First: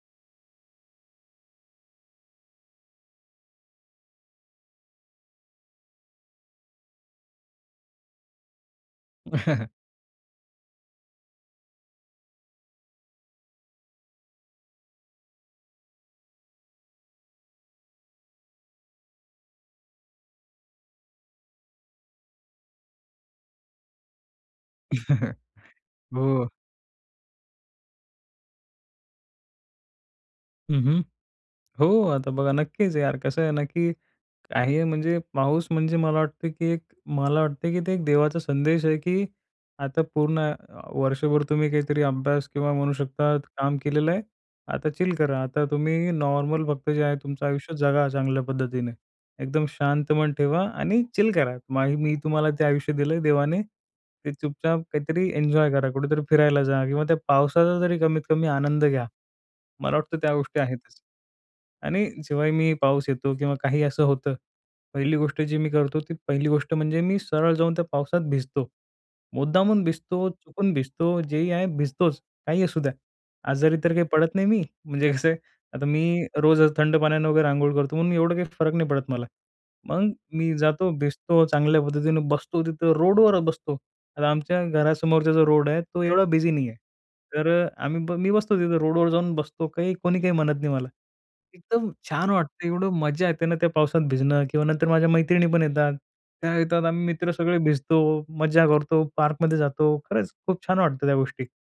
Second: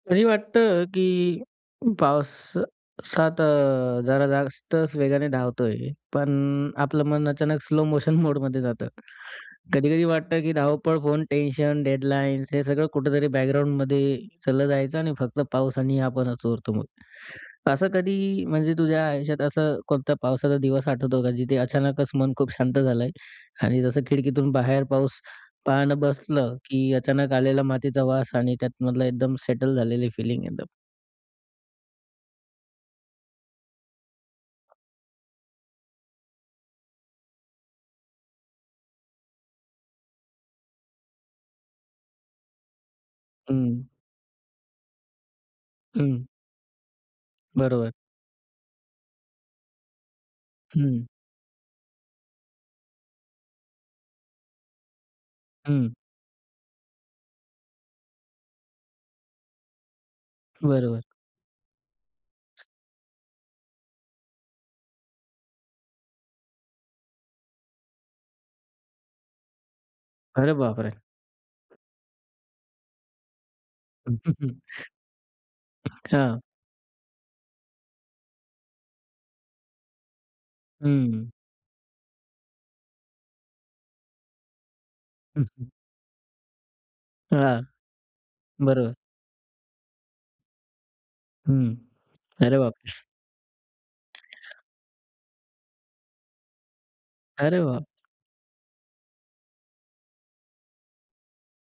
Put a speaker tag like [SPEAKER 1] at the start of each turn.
[SPEAKER 1] कधी वाटतं, की पाऊस सात जरा जास्तच वेगाने धावतोय, पण आपलं मन अचानक स्लो मोशन मोडमध्ये जातं. कधी-कधी वाटतं, की धावपळ, फोन, टेन्शन, डेडलाइन्स हे सगळं कुठेतरी बॅकग्राऊंडमध्ये चाललं जायचं आणि फक्त पाऊस आणि आपणच उरतो मग. असं कधी म्हणजे तुझ्या आयुष्यात असं कोणत्या पावसाचा दिवस आठवतो का? जिथे अचानकच मन खूप शांत झालं आहे आणि जसं खिडकीतून बाहेर पाऊस पाहणं
[SPEAKER 2] हो.
[SPEAKER 1] बसलं, की अचानक आलेला मातीचा वास आणि त्यातमधलं एकदम सेटल झालेली फिलिंग एकदम?
[SPEAKER 2] हं, हं. हो, आता बघा, नक्कीच यार कसं आहे ना, की काही म्हणजे पाऊस म्हणजे मला वाटतं, की एक मला वाटते की ते एक देवाचा संदेश आहे, की आता पूर्ण आय वर्षभर तुम्ही काहीतरी अभ्यास किंवा म्हणू शकता काम
[SPEAKER 1] हं.
[SPEAKER 2] केलेलं आहे. आता चिल करा. आता तुम्ही
[SPEAKER 1] हं.
[SPEAKER 2] नॉर्मल फक्त जे आहे, तुमचं आयुष्य
[SPEAKER 1] बरोबर.
[SPEAKER 2] जगा चांगल्या पद्धतीने. एकदम शांत मन ठेवा
[SPEAKER 1] हं.
[SPEAKER 2] आणि चिल करा. मग मी तुम्हाला ते आयुष्य दिलं आहे, देवाने ते चुपचाप काहीतरी एन्जॉय करा.
[SPEAKER 1] हं.
[SPEAKER 2] कुठेतरी फिरायला जा. किंवा त्या पावसाचा जरी कमीत कमी आनंद घ्या. मला वाटतं त्या गोष्टी
[SPEAKER 1] बरोबर.
[SPEAKER 2] आहेतच. आणि जेव्हाही मी पाऊस येतो किंवा काही असं होतं, पहिली गोष्ट जी मी करतो, ती पहिली गोष्ट म्हणजे मी सरळ जाऊन त्या पावसात भिजतो. मुद्दामून भिजतो,
[SPEAKER 1] अरे
[SPEAKER 2] चुकून
[SPEAKER 1] बाप रे!
[SPEAKER 2] भिजतो, जेही आहे भिजतोच काहीही असू द्या. आजारी तर काही पडत नाही मी. म्हणजे कसं आहे, आता मी
[SPEAKER 1] हं.
[SPEAKER 2] रोज थंड पाण्यानं वगैरे अंघोळ करतो म्हणून मी एवढं काही फरक नाही पडत मला. मग मी जातो,
[SPEAKER 1] हं.
[SPEAKER 2] भिजतो चांगल्या पद्धतीने, बसतो तिथं, रोडवरच बसतो. आता आमच्या घरासमोरचा जो रोड
[SPEAKER 1] हं.
[SPEAKER 2] आहे, तो एवढा बिझी नाही आहे. तर
[SPEAKER 1] हां.
[SPEAKER 2] आम्ही ब मी बसतो तिथं
[SPEAKER 1] बरं.
[SPEAKER 2] रोडवर जाऊन बसतो काही, कोणी काही म्हणत नाही मला.
[SPEAKER 1] हं.
[SPEAKER 2] एकदम छान
[SPEAKER 1] अरे
[SPEAKER 2] वाटतं एवढं
[SPEAKER 1] बापरे!
[SPEAKER 2] मज्जा येते ना, त्या पावसात भिजणं किंवा नंतर माझ्या मैत्रिणी पण येतात. त्या येतात, आम्ही मित्र सगळे
[SPEAKER 1] अरे वाह!
[SPEAKER 2] भिजतो, मज्जा करतो, पार्कमध्ये जातो. खरंच खूप छान वाटतं त्या गोष्टी.